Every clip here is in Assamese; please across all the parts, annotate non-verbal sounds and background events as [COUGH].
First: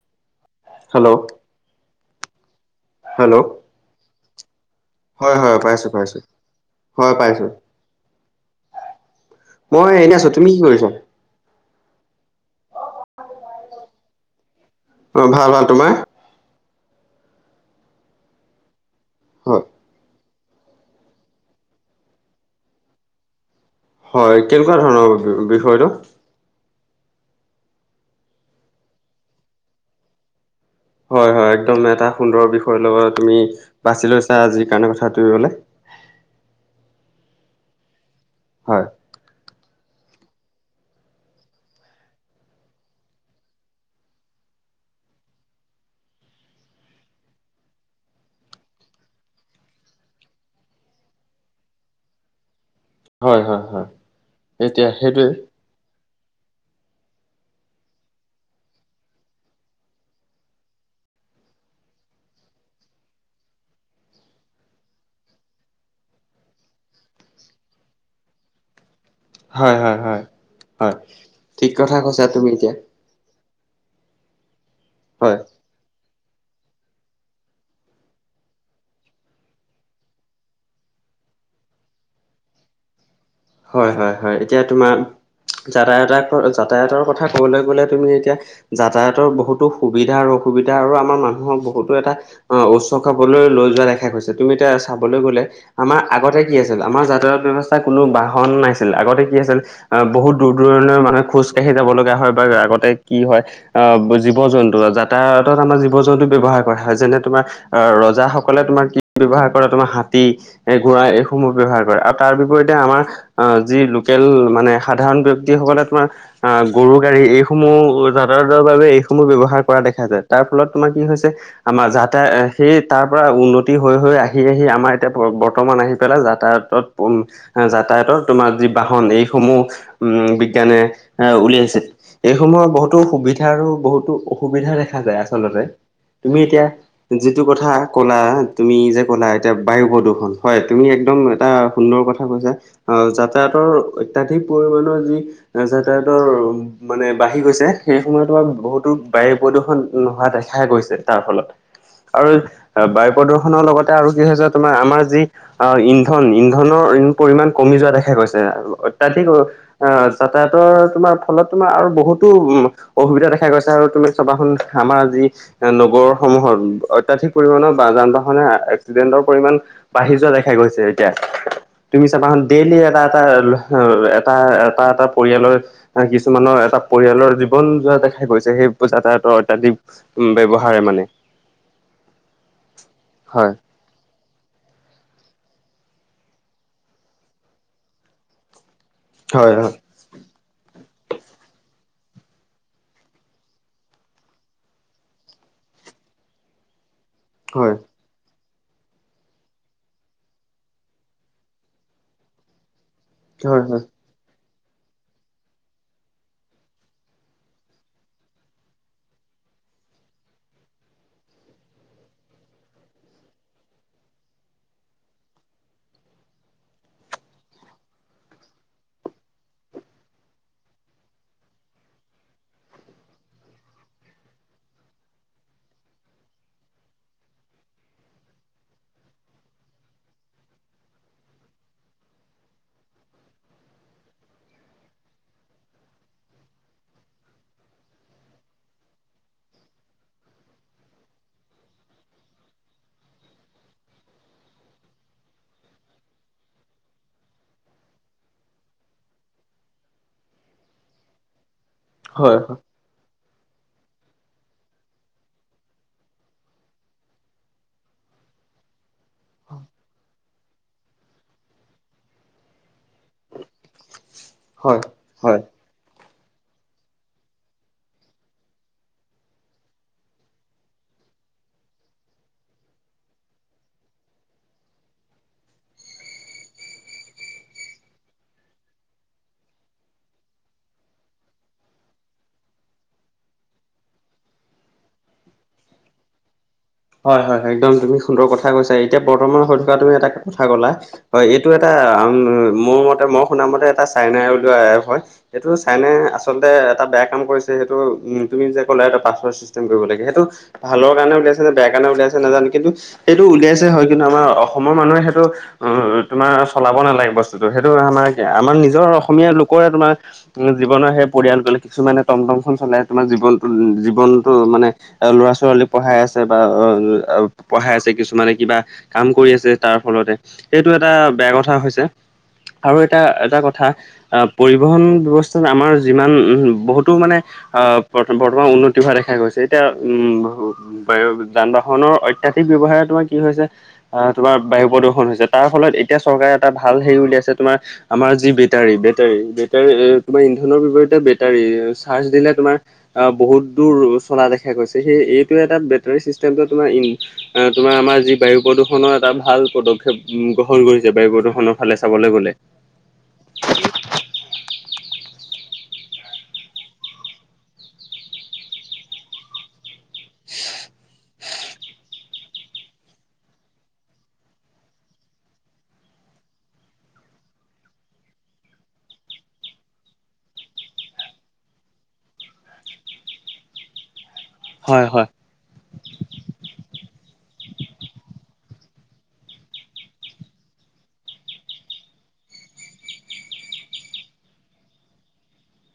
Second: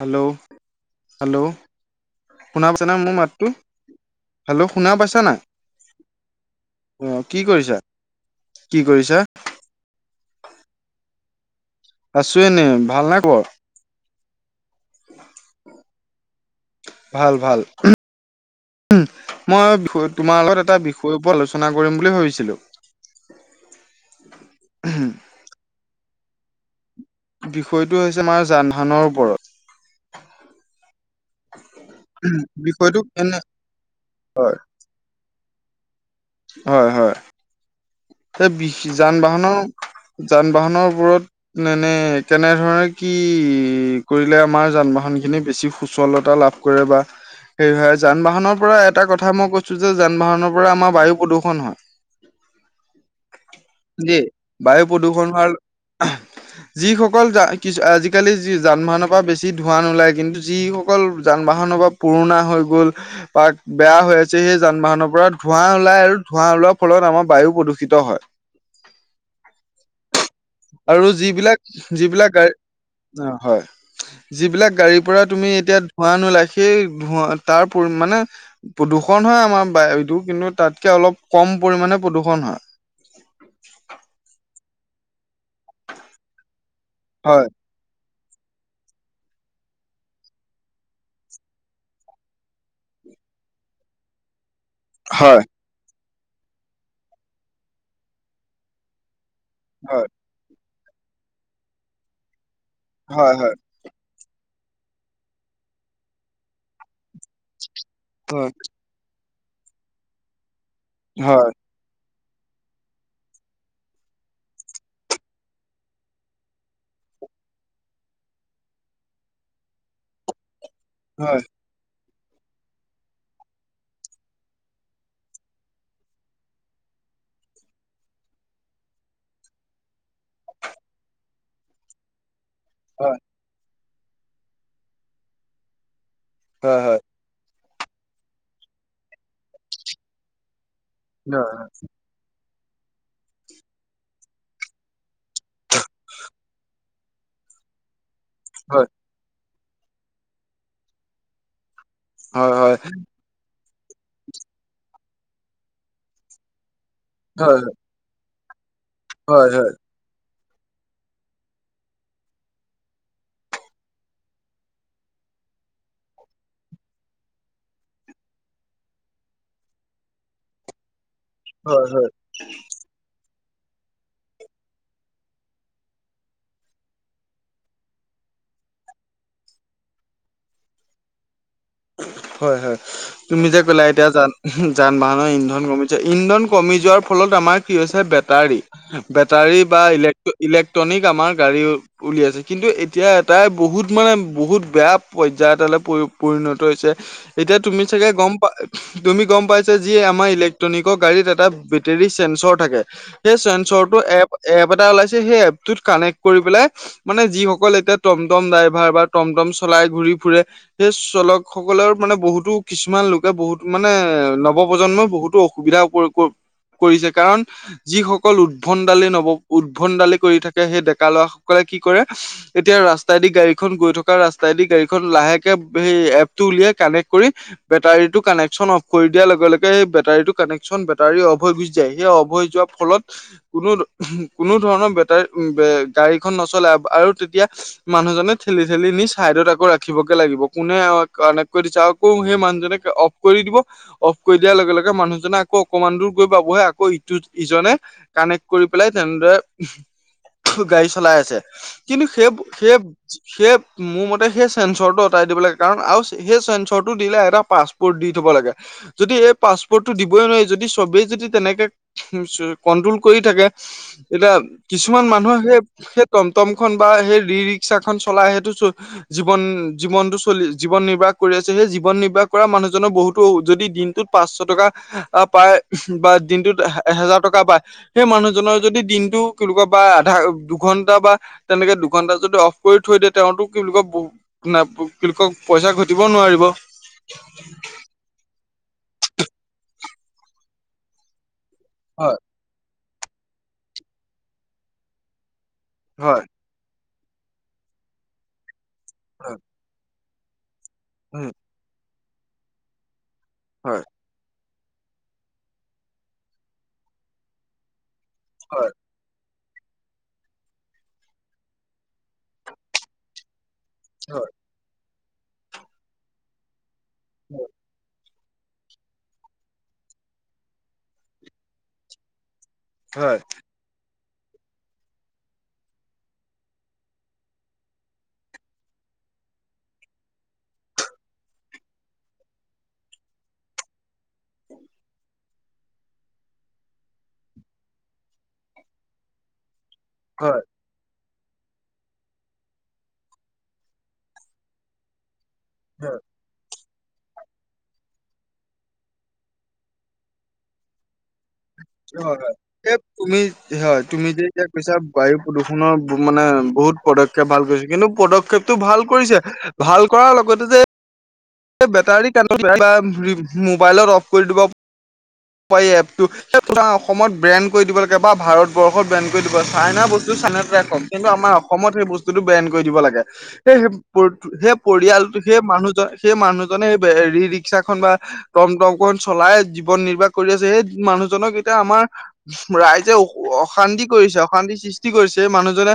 হেল্ল' হেল্ল' শুনা পাইছানে মোৰ হেল্ল' মাতটো? হেল্ল' শুনা পাইছা হয় নাই? হয় পাইছো পাইছো অ হয় কি পাইছো কৰিছা? কি কৰিছা? মই এনে আছো। তুমি কি কৰিছা? আছো এনে। ভাল না খবৰ। অ', ভাল ভাল তোমাৰ। ভাল ভাল, উম্ হয় মই বিষ তোমাৰ লগত এটা বিষয়ৰ ওপৰত আলোচনা কৰিম বুলি ভাবিছিলোঁ। হয়, কেনেকুৱা ধৰণৰ বিষয়টো। বিষয়টো হৈছে আমাৰ যানবাহানৰ ওপৰত। হয় হয়, একদম এটা সুন্দৰ বিষয়ৰ বিষয়টো লগত এনে তুমি বাছি লৈছা আজিৰ কাৰণে কথাটোৰিবলৈ। হয় হয়। হয় সেই যান বাহনৰ, যান বাহনৰ ওপৰত। মানে কেনেধৰণে কি কৰিলে আমাৰ যান বাহন খিনি বেছি সুচলতা লাভ কৰে বা। হেৰি হয়, যান বাহনৰ পৰা এটা কথা মই কৈছোঁ যে যান বাহনৰ পৰা আমাৰ বায়ু প্ৰদূষণ হয়। হয় হয় হয় যে বায়ু এতিয়া প্ৰদূৰষণ সেইটোৱে হোৱাৰ যিসকল যা কিছু আজিকালি যান বাহনৰ পৰা বেছি ধোঁৱা নোলায় কিন্তু যিসকল যান বাহনৰ পৰা পুৰণা হৈ গ'ল। পাক বেয়া হৈ আছে, সেই যান বাহনৰ পৰা ধোঁৱা ওলাই আৰু ধোঁৱা ওলোৱাৰ ফলত আমাৰ বায়ু। প্ৰদূষিত হয়। হয় হয় হয় হয় আৰু যিবিলাক ঠিক কথা কৈছা যিবিলাক। তুমি এতিয়া অ' হয়, যিবিলাক গাড়ীৰ পৰা হয় তুমি এতিয়া ধোৱা নোলাই। সেই ধোঁৱা তাৰ পৰিমানে প্ৰদূষণ হয়, আমাৰ বায়ুটো কিন্তু তাতকে অলপ কম পৰিমানে প্ৰদূষণ হয়। হয় হয় হয়, এতিয়া তোমাৰ যাতায়তৰ যাতায়তৰ কথা হয় কবলৈ গ'লে, তুমি এতিয়া যাতায়াতৰ বহুতো সুবিধা আৰু অসুবিধা আৰু আমাৰ মানুহৰ বহুতো এটা অ', উচ্ছ খাপলৈ লৈ যোৱা দেখা গৈছেঁ, তুমি এতিয়া চাবলৈ হয় গ'লে, আমাৰ আগতে কি আছিল, আমাৰ যাতায়াত ব্যৱস্থা কোনো বাহন নাছিল আগতে কি আছিল। হয় আহ্ বহুত দূৰ দূৰণি মানুহে খোজ কাঢ়ি যাব লগা হয় বা আগতে কি হয়। অ', জীৱ জন্তু যাতায়তত আমাৰ জীৱ জন্তু ব্যৱহাৰ কৰা হয় যেনে তোমাৰ আহ ৰ ৰজা হয় সকলে তোমাৰ কি ব্যৱহাৰ কৰে, তোমাৰ হাতী ঘোঁৰা এইসমূহ হয় ব্যৱহাৰ কৰে। তাৰ বিপৰীতে আমাৰ যি লোকেল মানে সাধাৰণ ব্যক্তিসকলে তোমাৰ, আহ্ গৰু গাড়ী এইসমূহ যাতায়তৰ বাবে এইসমূহ ব্যৱহাৰ কৰা দেখা যায়। তাৰফলত তোমাৰ কি হৈছে। হয় আমাৰ যাতায় সেই তাৰপৰা উন্নতি হৈ হৈ আহি আহি আমাৰ এতিয়া বৰ্তমান আহি পেলাই যাতায়ত। উম্, যাতায়তত। তোমাৰ যি বাহন, এইসমূহ উম্, বিজ্ঞানে উলিয়াইছিল, এইসমূহৰ বহুত বহুতো হয় সুবিধা আৰু বহুতো অসুবিধা দেখা যায় আচলতে, তুমি এতিয়া হয় হয় যিটো কথা ক'লা, তুমি যে ক'লা এতিয়া বায়ু প্ৰদূষণ হয় তুমি এক একদম হয়। এটা সুন্দৰ কথা কৈছা, আহ্ যাতায়াতৰ অত্যাধিক পৰিমাণৰ যি। যাতায়তৰ মানে বাঢ়ি গৈছে সেই সময়ত তোমাৰ হয়, বহুতো বায়ু প্ৰদূষণ নোহোৱা দেখা গৈছে তাৰ ফলত আৰু হয়, হয়, বায়ু, প্ৰদৰ্শনৰ লগতে আৰু কি হৈছে, তোমাৰ আমাৰ যি ইন্ধন ইন্ধনৰ পৰিমাণ হয়, কমি যোৱা দেখা গৈছে, অত্যাধিক হয়, হয়, আহ্ যাতায়াতৰ তোমাৰ ফলত তোমাৰ আৰু বহুতো অসুবিধা দেখা গৈছে আৰু তুমি চবাচোন আমাৰ যি নগৰসমূহত অত্যাধিক পৰিমাণৰ বা যান বাহনে এক্সিডেণ্টৰ পৰিমাণ, বাহি যোৱা দেখা গৈছে, এতিয়া হয়, হয়। তুমি চাবা ডেইলি এটা এটা, এটা এটা এটা পৰিয়ালৰ, কিছুমানৰ এটা পৰিয়ালৰ জীৱন যোৱা দেখা গৈছে, সেই যাতায়তৰ অত্যাধিক উম্ ব্যৱহাৰে মানে হয় হয়, তুমি হয়। যে ক'লা এতিয়া যান যান বাহনৰ ইন্ধন কমি যায়, ইন্ধন কমি যোৱাৰ ফলত আমাৰ কি হৈছে বেটাৰী। হয় বেটাৰী হয় বা ইলেক-ইলেক্ট্ৰনিক আমাৰ গাড়ী উলিয়াইছে কিন্তু এতিয়া এটাই বহুত মানে বহুত বেয়া পৰ্যায় এটালৈ পৰি-পৰিণত ত হৈছে। এতিয়া হয় তুমি চাগে গম পা তুমি গম পাইছাই যি আমাৰ ইলেক্ট্ৰনিক গাড়ীত এটা বেটেৰী চেঞ্চৰ থাকে। সেই হয় চেঞ্চৰটো এপ এপ এটা ওলাইছে, সেই এপটোত কানেক্ট কৰি পেলাই মানে যিসকল এতিয়া টমটম ড্ৰাইভাৰ বা টমটম চলাই ঘূৰি ফুৰে সেই চলক সকলেৰো মানে বহুতো কিছুমান লোকে বহুত মানে নৱপ্ৰজন্মই বহুতো অসুবিধা প্ৰ কৰিছে কাৰণ যিসকল উদ্ভন্ডালি নৱ উদ্ভন্ডালি কৰি থাকে সেই ডেকা ল'ৰাসকলে কি কৰে এতিয়া ৰাস্তাইদি গাড়ীখন গৈ থকা ৰাস্তাইদি গাড়ীখন লাহেকে সেই এপ টো উলিয়াই কানেক্ট কৰি বেটাৰীটো কানেকশচন অফ কৰি দিয়াৰ লগে লগে সেই বটাৰীটো কানেকশ্বন বেটাৰী অফ হৈ গুচি যায়, সেই অফ হৈ যোৱা ফলত কোনো কোনো ধৰণৰ বেটাৰী উ, বে-গাড়ীখন নচলে আৰু তেতিয়া মানুহজনে ঠেলি ঠেলি নি ছাইডত আকৌ ৰাখিবগে লাগিব, কোনে আৰু কানেক্ট কৰি দিছ আকৌ সেই মানুহজনে অফ কৰি দিব অফ কৰি দিয়াৰ লগে লগে মানুহজনে আকৌ অকমান দূৰ গৈ পাবহে আকৌ ইটো ইজনে কানেক্ট কৰি পেলাই তেনেদৰে গাড়ী চলাই আছে। কিন্তু সেই হয় হয় সেই সেই মোৰ মতে সেই চেঞ্চৰটো আঁতৰাই দিব লাগে কাৰণ আৰু সেই চেঞ্চৰটো দিলে এটা পাছপোৰ্ট দি থ'ব লাগে, যদি এই পাছপৰ্টটো দিবই নোৱাৰি যদি চবেই যদি তেনেকে কণ্ট্ৰল কৰি থাকে তেতিয়া হয় কিছুমান হয়। মানুহৰ সেই সেইট টমটমখন বা সেই ই ৰিক্সাখন চলাই সেইটো জীৱন জীৱনটো চলি জীৱন নি বাহ কৰি আছে সেই জীৱন নিৰ্বাহ কৰা মানুহজনৰ বহুতো যদি দিনটোত পাঁচশ টকা আ, পায় বা দিনটোত এহেজাৰ টকা পায় সেই মানুহজনৰ যদি দিনটো কেনেকুৱা বা আধা দুঘণ্টা বা তেনেকে দুঘন্টা যদি অফ কৰি থৈ দিয়ে তেওঁতো তেওঁলোকৰ ব কোকৰ পইচা ঘ দিব নোৱাৰিব। হয় হয় হয় একদম তুমি সুন্দৰ কথা কৈছা। এতিয়া বৰ্তমান হৈ থকা তুমি এটা কথা ক'লা হয় এইটো এটা আ, হয় মোৰ মতে মই শুনা মতে এটা চাইনাই উলিওৱা এপ হয়। এইটো চাইনাই হয় আচলতে এটা বেয়া কাম কৰিছে সেইটো, উম। তুমি যে কলা হেইটো পাছপৰ্ট হয় চিষ্টেম কৰিব লাগে সেইটো ভালৰ কাৰণে হয় ওলাইছে নে বেয়া কাৰণে উলিয়াইছে নাজানো কিন্তু হেইটো উলিয়াইছে হয় কিন্তু আমাৰ অ অসমৰ মানুহে সেইটো উ, তোমাৰ চলাব নালাগে বস্তুটো, সেইটো আমাৰ আমাৰ নিজৰ অসমীয়া লোকৰে তোমাৰ মানে জীৱনৰ সেই পৰিয়াল গ'লে কিছুমানে টমটমখন চলাই তোমাৰ জীৱনটো হয় জীৱনটো মানে ল'ৰা ছোৱালী পঢ়াই আছে বা অ' পঢ়াই আছে কিছুমানে কিবা কাম কৰি আছে তাৰ ফলতে। সেইটো এটা বেয়া কথা হৈছে। আৰু এটা, হয় এটা কথা পৰিবহণ ব্যৱস্থাত আমাৰ যিমান বহুতো মানে আ, প্ৰথম প্ৰথমে উন্নতি হোৱা দেখা গৈছে, এতিয়া উম বা যান বাহনৰ অত্যাধিক ব্যৱহাৰে তোমাৰ কি হৈছে আ, তোমাৰ বায়ু প্ৰদূষণ হৈছে তাৰ ফলত এতিয়া চৰকাৰে এটা ভাল হেৰি উলিয়াইছে তোমাৰ আমাৰ যি বেটাৰী বেটাৰী বেটাৰী তোমাৰ হয় ইন্ধনৰ বিপৰীতে টাৰী চাৰ্জ দিলে তোমাৰ আ, বহুত দূৰ চলা দেখা গৈছে সেই এইটো এটা হয় বেটাৰী চিষ্টেমটো তোমাৰ ইন আ, তোমাৰ আমাৰ যি বায়ু প্ৰদূষণৰ এটা ভাল পদক্ষেপ উ, গ্ৰহণ কৰিছে বায়ু প্ৰদূষণ হয় হয়। এ, তুমি হয় তুমি যে এতিয়া কৈছা বায়ু প্ৰদূষণৰ মানে বহুত পদক্ষেপ ভাল কৰিছে কিন্তু পদক্ষেপটো ভাল কৰিছে, ভাল কৰাৰ লগতে যে বেটাৰী কানেক্ট, কিবা মোবাইলত অফ কৰি দিব। এই এপটো সেই পৰা অসমত ব্ৰেণ্ড কৰি দিব লাগে বা ভাৰতবৰ্ষত বেন কৰি দিব চাইনা বস্তু চাইনাতে ৰাখক। কিন্তু আমাৰ অসমত সেই বস্তুটো বেন কৰি দিব লাগে, এই সেই প-সেই হয় হয় পৰিয়ালটো সেই মানুহজন সেই মানুহজনে ই ৰিক্সা খন বা টমটম খন চলাই জীৱন নিৰ্বাহ কৰি আছে সেই মানুহজনক এতিয়া আমাৰ ৰাইজে অশান্তি কৰিছে অশান্তি সৃষ্টি কৰিছে মানুহজনে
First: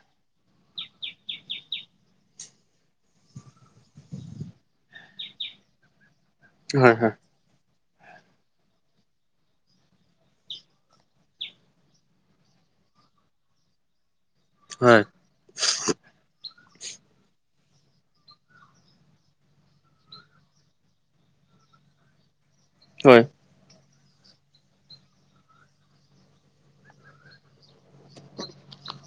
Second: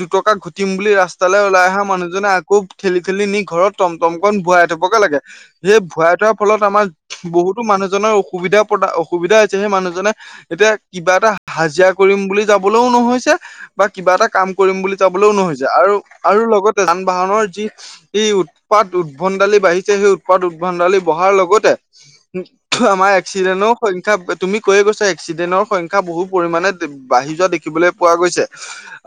দুটকা ঘটিম বুলি ৰাস্তালৈ ওলাই অহা মানুহজনে আকৌ ঠেলি ঠেলি নি ঘৰত টমটমখন ভৰাই থ'বগে লাগে, সেই ভোৰাই থোৱাৰ ফলত আমাৰ হয় হয় বহুতো মানুহজনৰ অসুবিধা [UNINTELLIGIBLE] অসুবিধা হৈছে সেই মানুহজনে এতিয়া কিবা এটা হাজিৰা কৰিম বুলি যাবলৈও নহৈছে বা কিবা এটা কাম কৰিম বুলি হয় যাবলৈও নহৈছে আৰু আৰু লগতে যান বাহনৰ যি যি উৎপাত উদ্ভণ্ডালি বাঢ়িছে সেই উৎপাত উদ্ভণ্ডালি বঢ়াৰ লগতে হয় [UNINTELLIGIBLE] এক্সিডেনৰ সংখ্যা তুমি কৈয়ে গৈছা এক্সিডেন্টৰ সংখ্যা বহু পৰিমাণে বাঢ়ি যোৱা দেখিবলৈ পোৱা গৈছে।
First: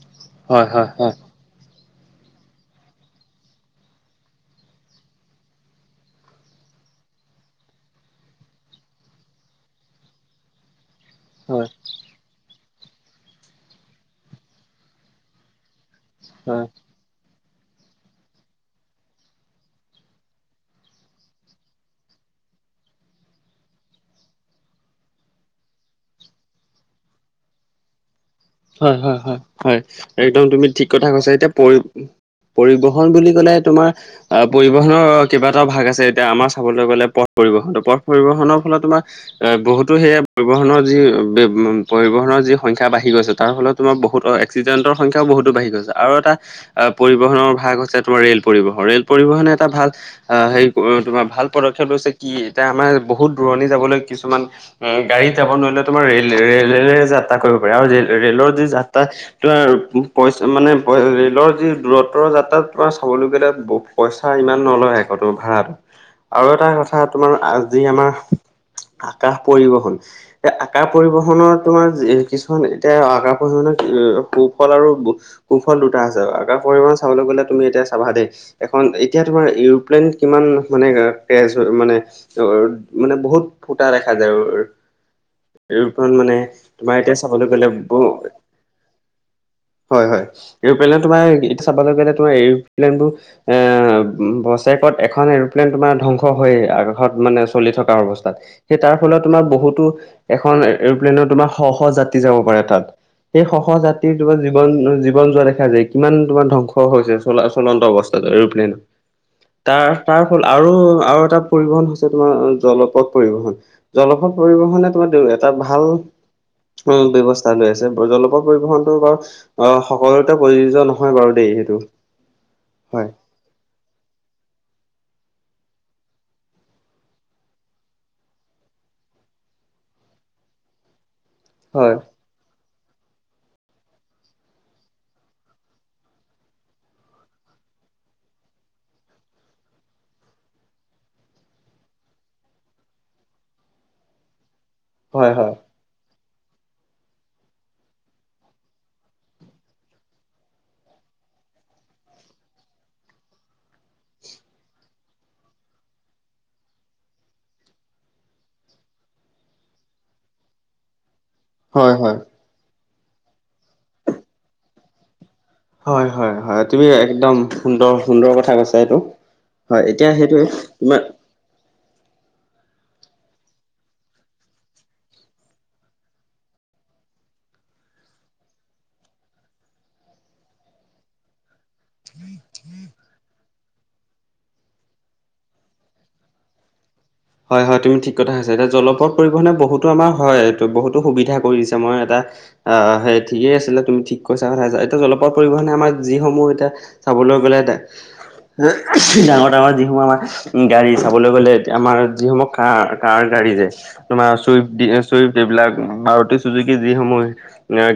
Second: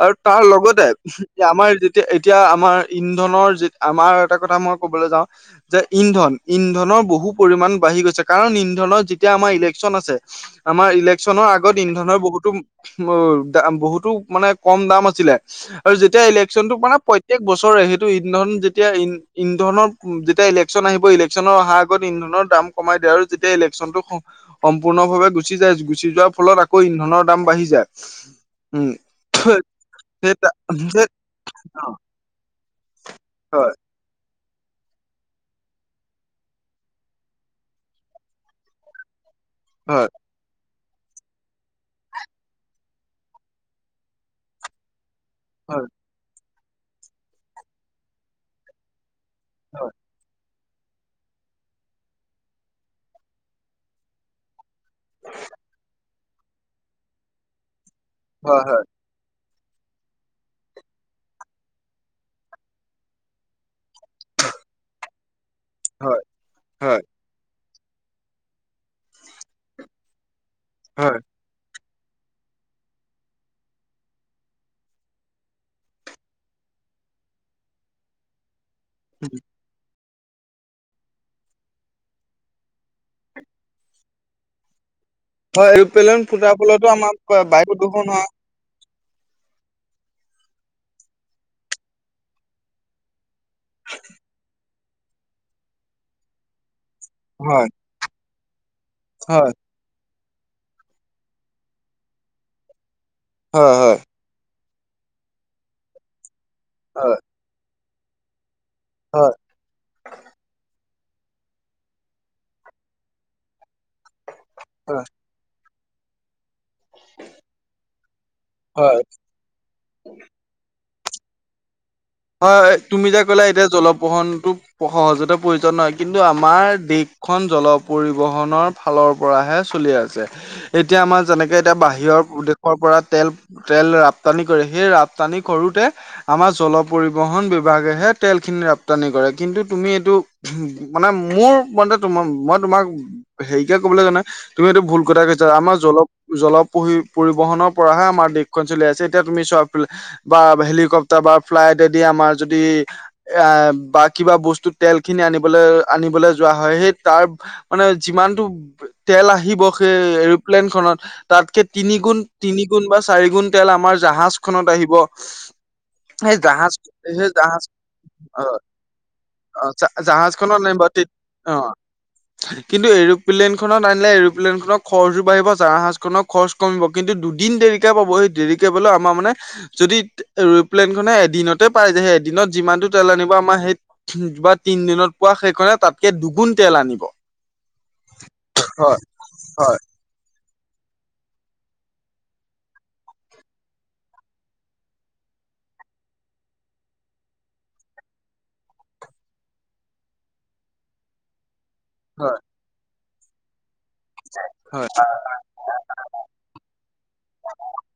আৰু তাৰ হয় লগতে হয় হয় হয় আমাৰ যেতিয়া এতিয়া আমাৰ ইন্ধনৰ যে আমাৰ এটা কথা মই ক'বলৈ যাওঁ। যে ইন্ধন ইন্ধনৰ বহু পৰিমাণ বাঢ়ি গৈছে কাৰণ ইন্ধনৰ যেতিয়া আমাৰ ইলেকশ্যন আছে, আমাৰ ইলেক্শ্যনৰ হয় আগত ইন্ধনৰ বহুতো [UNINTELLIGIBLE] দাম বহুতো মানে কম দাম আছিলে, আৰু যেতিয়া ইলেকশ্যনটো মানে প্ৰত্যেক বছৰে সেইটো ইন্ধন যেতিয়া ইন ইন্ধনৰ যেতিয়া ইলেকশ্যন আহিব ইলেকশ্যনৰ অহাৰ আগত ইন্ধনৰ দাম কমাই দিয়া হয় যেতিয়া ইলেকশ্যনটো স সম্পূৰ্ণভাৱে গুচি যায় গুচি যোৱাৰ ফলত আকৌ ইন্ধনৰ দাম বাঢ়ি যায়। উম হয় হয় হয় হয়, একদম তুমি ঠিক সেই কথা কৈছা এতিয়া পৰি হয়, পৰিবহন বুলি ক'লে হয়, তোমাৰ অ' পৰিবহনৰ কেইবাটাও ভাগ আছে এতিয়া আমাৰ চাবলৈ গ'লে পথ পৰিবহন পথ পৰিবহনৰ ফলত তোমাৰ এ বহুতো হয়, সেয়া পৰিবহনৰ যি বে পৰিবহনৰ যি সংখ্যা বাঢ়ি গৈছে। তাৰ ফলত তোমাৰ বহুত এক্সিডেণ্টৰ সংখ্যাও বহুতো বাঢ়ি হয়, গৈছে আৰু এটা অ' পৰিবহনৰ ভাগ হৈছে তোমাৰ ৰেল পৰিবহণ, ৰেল পৰিবহন এটা ভাল হয়, অ' সেই [UNINTELLIGIBLE] তোমাৰ ভাল পদক্ষেপ লৈছে কি এতিয়া আমাৰ বহুত দূৰণি যাবলৈ কিছুমান [UNINTELLIGIBLE] গাড়ীত যাব নোৱাৰিলে তোমাৰ ৰেল-ৰে- ৰেলেৰে যাত্ৰা কৰিব পাৰে আৰু ৰেলৰ হয়, যি হয়, যাত্ৰা তোমাৰ পইচা মানে ৰে'লৰ যি দূৰত্বৰ যাত্ৰাত তোমাৰ চাবলগীয়া তাত বহু পইচা ইমান নলয় আকৌ তোৰ ভাড়াত। আৰু এটা কথা হয়, তোমাৰ আজি আমাৰ, আকাশ পৰিবহন এই আকাশ হয়। পৰিবহণত তোমাৰ কিছুমান এতিয়া আকাশ পৰিবহণৰ সুফল আৰু কুফল দুটা আছে আকাশ পৰিবহণ চাবলৈ গ'লে তুমি এতিয়া চাবা দেই এখন এতিয়া তোমাৰ এৰোপ্লেন কিমান মানে কেজ হয় মানে [UNINTELLIGIBLE] মানে বহুত ফুটা দেখা যায় [UNINTELLIGIBLE] হয়, এৰোপ্লেন মানে ফুটাৰ ফলতো তোমাৰ আমাৰ এতিয়া চাবলৈ বায়ু গ'লে বহু [INAUDIBLE] হয় হয় এৰ'প্লেন তোমাৰ এতিয়া চাবলৈ গ'লে তোমাৰ এৰ'প্লেনবোৰ এ, বচেকত এখন এৰোপ্লেইন তোমাৰ ধ্বংস হয় আগত [UNINTELLIGIBLE] মানে হয়, চলি থকা অৱস্থাত, সেই তাৰ ফলত তোমাৰ হয়, বহুতো এখন এৰোপ্লেনৰ তোমাৰ শ শ যাত্ৰী যাব পাৰে তাত, সেই শ হয়, শ হয়, জাতিৰ তোমাৰ জীৱন জীৱন যোৱা দেখা যায় কিমান তোমাৰ ধ্বংস হয়, হৈছে চলা চলন্ত অৱস্থাত এৰোপ্লেইন। হয়। তাৰ তাৰ ফল আৰু আৰু এটা পৰিবহন হৈছে তোমাৰ জলপথ পৰিবহন। জলপথ পৰিবহনে হয়, তোমাৰ এটা ভাল, উম, ব্যৱ [UNINTELLIGIBLE] লৈ আছে, জলপথ পৰিবহনটো হয়। বাৰু অ' সকলোতে প্ৰযোজ্য নহয় বাৰু দেই সেইটো। হয় তুমি যে ক'লা এতিয়া জলপ্ৰসণটো সহজতে প্ৰয়োজন নহয় কিন্তু আমাৰ দেশখন জল পৰিবহনৰ ফালৰ পৰাহে চলি আছে, এতিয়া আমাৰ যেনেকে এতিয়া হয়, বাহিৰৰ ভূ দেশৰ পৰা তেল তেল ৰপ্তানি কৰে, সেই ৰপ্তানি কৰোতে আমাৰ জল পৰিবহন বিভাগেহে তেলখিনি ৰপ্তানি কৰে, কিন্তু, তুমি এইটো। মানে মোৰ ম তোম মই তোমাক হেৰিকে ক'বলৈ যোৱা নাই তুমি এইটো ভুল গোট হয়, গৈছে হয়। আমাৰ জলপ জলপহি পৰিবহনৰ পৰাহে আমাৰ দেশখন চলি আছে, এতিয়া তুমি চোৱা। বা হেলিকপ্তাৰ বা ফ্লাইটেদি আমাৰ যদি এ বা কিবা বস্তু তেল খিনি আনিবলৈ আনিবলৈ যোৱা হয়, সেই তাৰ মানে যিমানতটো তেল আহিব সেই এৰ'প্লেন খনত। তাতকে তিনি হয়, হয়, গুণ, তিনি গুণ বা চাৰি গুণ তেল আমাৰ জাহাজ খনত আহিব। হয়, সেই হয়, হয়, জাহাজ, তুমি সেই একদম জাহাজ সুন্দৰ সুন্দৰ কথা অ' কৈছা এইটো। হয়, অ' এতিয়া জাহাজ সেইটোৱে খনৰ নাই বা তোমাৰ তেতিয়া অ' কিন্তু, এৰ'প্লেনখনত আনিলে এৰোপ্লেন খনৰ খৰচো বাঢ়িব, জাহাজ খনৰ খৰচ কমিব। কিন্তু দুদিন দেৰিক পাবহি দেৰিকে পালেও আমাৰ মানে যদি প্লেন খনে এদিনতে পাই যে সেই এদিনত যিমানতটো তেল আনিব আমাৰ সেই বা তিন দিনত পোৱা সেইখনে তাতকে দুগুণ তেল আনিব। হয়, হয়, তুমি ঠিক কথাকৈছা, এতিয়া হয় জলপথ পৰিবহনে হয় বহুতো আমাৰ হয়। ত বহুতো সুবিধা কৰি দিছে মই এটা আহ সেই ঠিকেই আছিলে, তুমি ঠিক কৈছা, কথা এতিয়া জলপথ পৰিবহনে আমাৰ যিসমূহ এতিয়া চাবলৈ গ'লে দে ডাঙৰ ডাঙৰ যিসমূহ আমাৰ গাড়ী চাবলৈ গ'লে আমাৰ। হয় যিসমূহ কাৰ কাৰ গাড়ী যে তোমাৰ চুইফ্ট, হয় চুইফ্ট সেইবিলাক মাৰুতি চুজুকি যিসমূহ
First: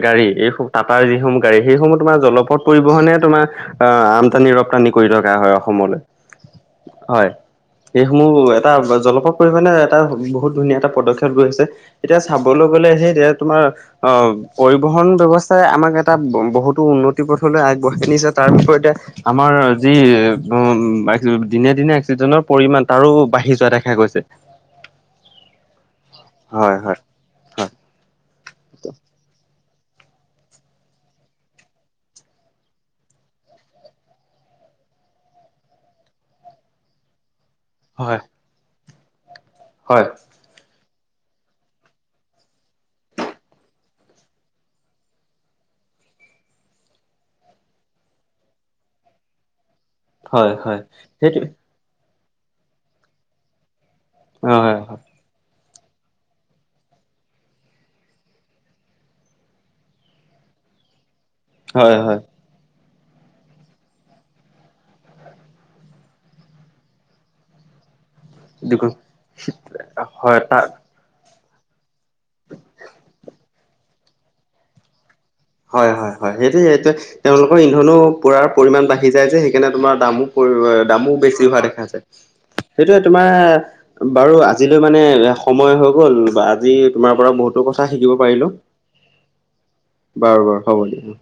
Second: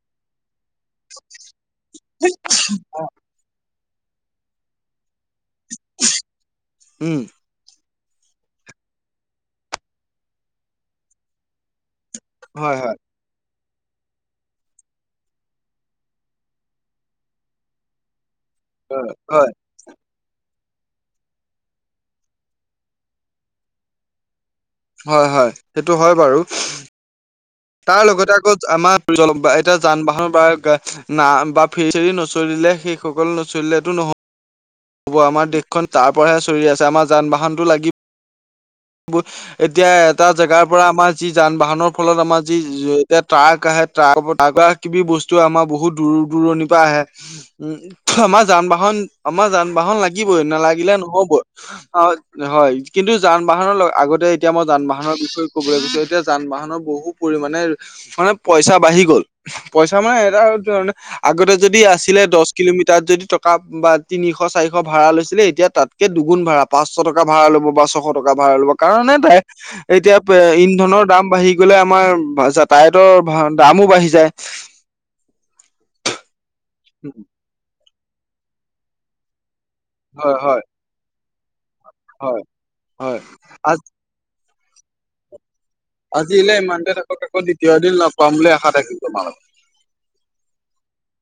গাড়ী এই টাটাৰ যিসমূহ গাড়ী সেইসমূহ তোমাৰ জলপথ পৰিবহনে তোমাৰ অ' আমদানি ৰপ্তানি কৰি থকা হয়। অসমলৈ উম হয়, সেইসমূহ এটা জল পৰিবহনে এটা বহুত ধুনীয়া এটা পদক্ষেপ লৈছে, এতিয়া চাবলৈ হয় গ'লে হয় সেই এতিয়া তোমাৰ। অ' পৰিবহন ব্যৱস্থাই আমাক এটা বহুতো উন্নতি পথলৈ আগবঢ়াই নিছে। তাৰ বিপৰীতে হয় হয় আমাৰ। যি দিনে দিনে অক্সিজেনৰ পৰিমাণ তাৰো বাঢ়ি যোৱা দেখা গৈছে। হয়, হয়, সেইটো হয় বাৰু। হয় হয় তাৰ লগতে আকৌ আমাৰ এতিয়া যান বাহন বা না বা ফে ফেৰী নচলিলে সেই। সকল নচলিলেতো নহ হ'ব আমাৰ দেশখন তাৰ পৰাহে চলি আছে, আমাৰ যান বাহনতটো লাগিব। হয়। এতিয়া হয় হয় এটা জেগাৰ পৰা আমাৰ। যি যান বাহনৰ ফলত আমাৰ যি এতিয়া ট্ৰাক আহে ট্ৰাক ট্ৰাক কিবা কিবি বস্তু। আমাৰ বহুত দূৰ দূৰণিৰ পৰা আহে। উম, ত আমাৰ যান বাহন আমাৰ যান বাহন লাগি বই হয় হয় নালাগিলে নহ'ব সেইটো অ' হয় কিন্তু যান বাহনৰ আগতে এতিয়া হয় মই হয় যান বাহনৰ বিষয়ে। ক'বলৈ গৈছো, এতিয়া যান বাহনৰ বহু পৰিমানে মানে পইচা বাঢ়ি গ'ল। পইচা মানে এটা ধে আগতে যদি হয় আছিলে দহ কিলোমিটাৰত যদি টকা বা তিনিশ চাৰিশ ভাড়া লৈছিলে, এতিয়া তাতকে দুগুণ ভাড়া। পাঁচশ টকা ভাড়া ল'ব বা ছশ টকা ভাড়া ল'ব। হয় কাৰণ এটাই এতিয়া হয় ত ইন্ধনৰ দাম বাঢ়িল। গ'লে আমাৰ যাতায়তৰ দামো বাঢ়ি যায়। হয়, হয়, হয়, সেইটো সেইটোৱে তেওঁলোকৰ ইন্ধনো পুৰাৰ পৰিমাণ বাঢ়ি যায়, যে সেইকাৰণে তোমাৰ দামো হয়, হয়, পৰি দামো বেছি হোৱা দেখা যায়। হয়, সেইটোৱে হয়, তোমাৰ আজি বাৰু আজিলৈ মানে সময় হৈ গ'ল বা ইলে আজি ইমানতে তোমাৰ পৰা বহুতো কথা শিকিব পাৰিলোঁ। অহ'। বাৰু বাৰু হ'ব দিয়া।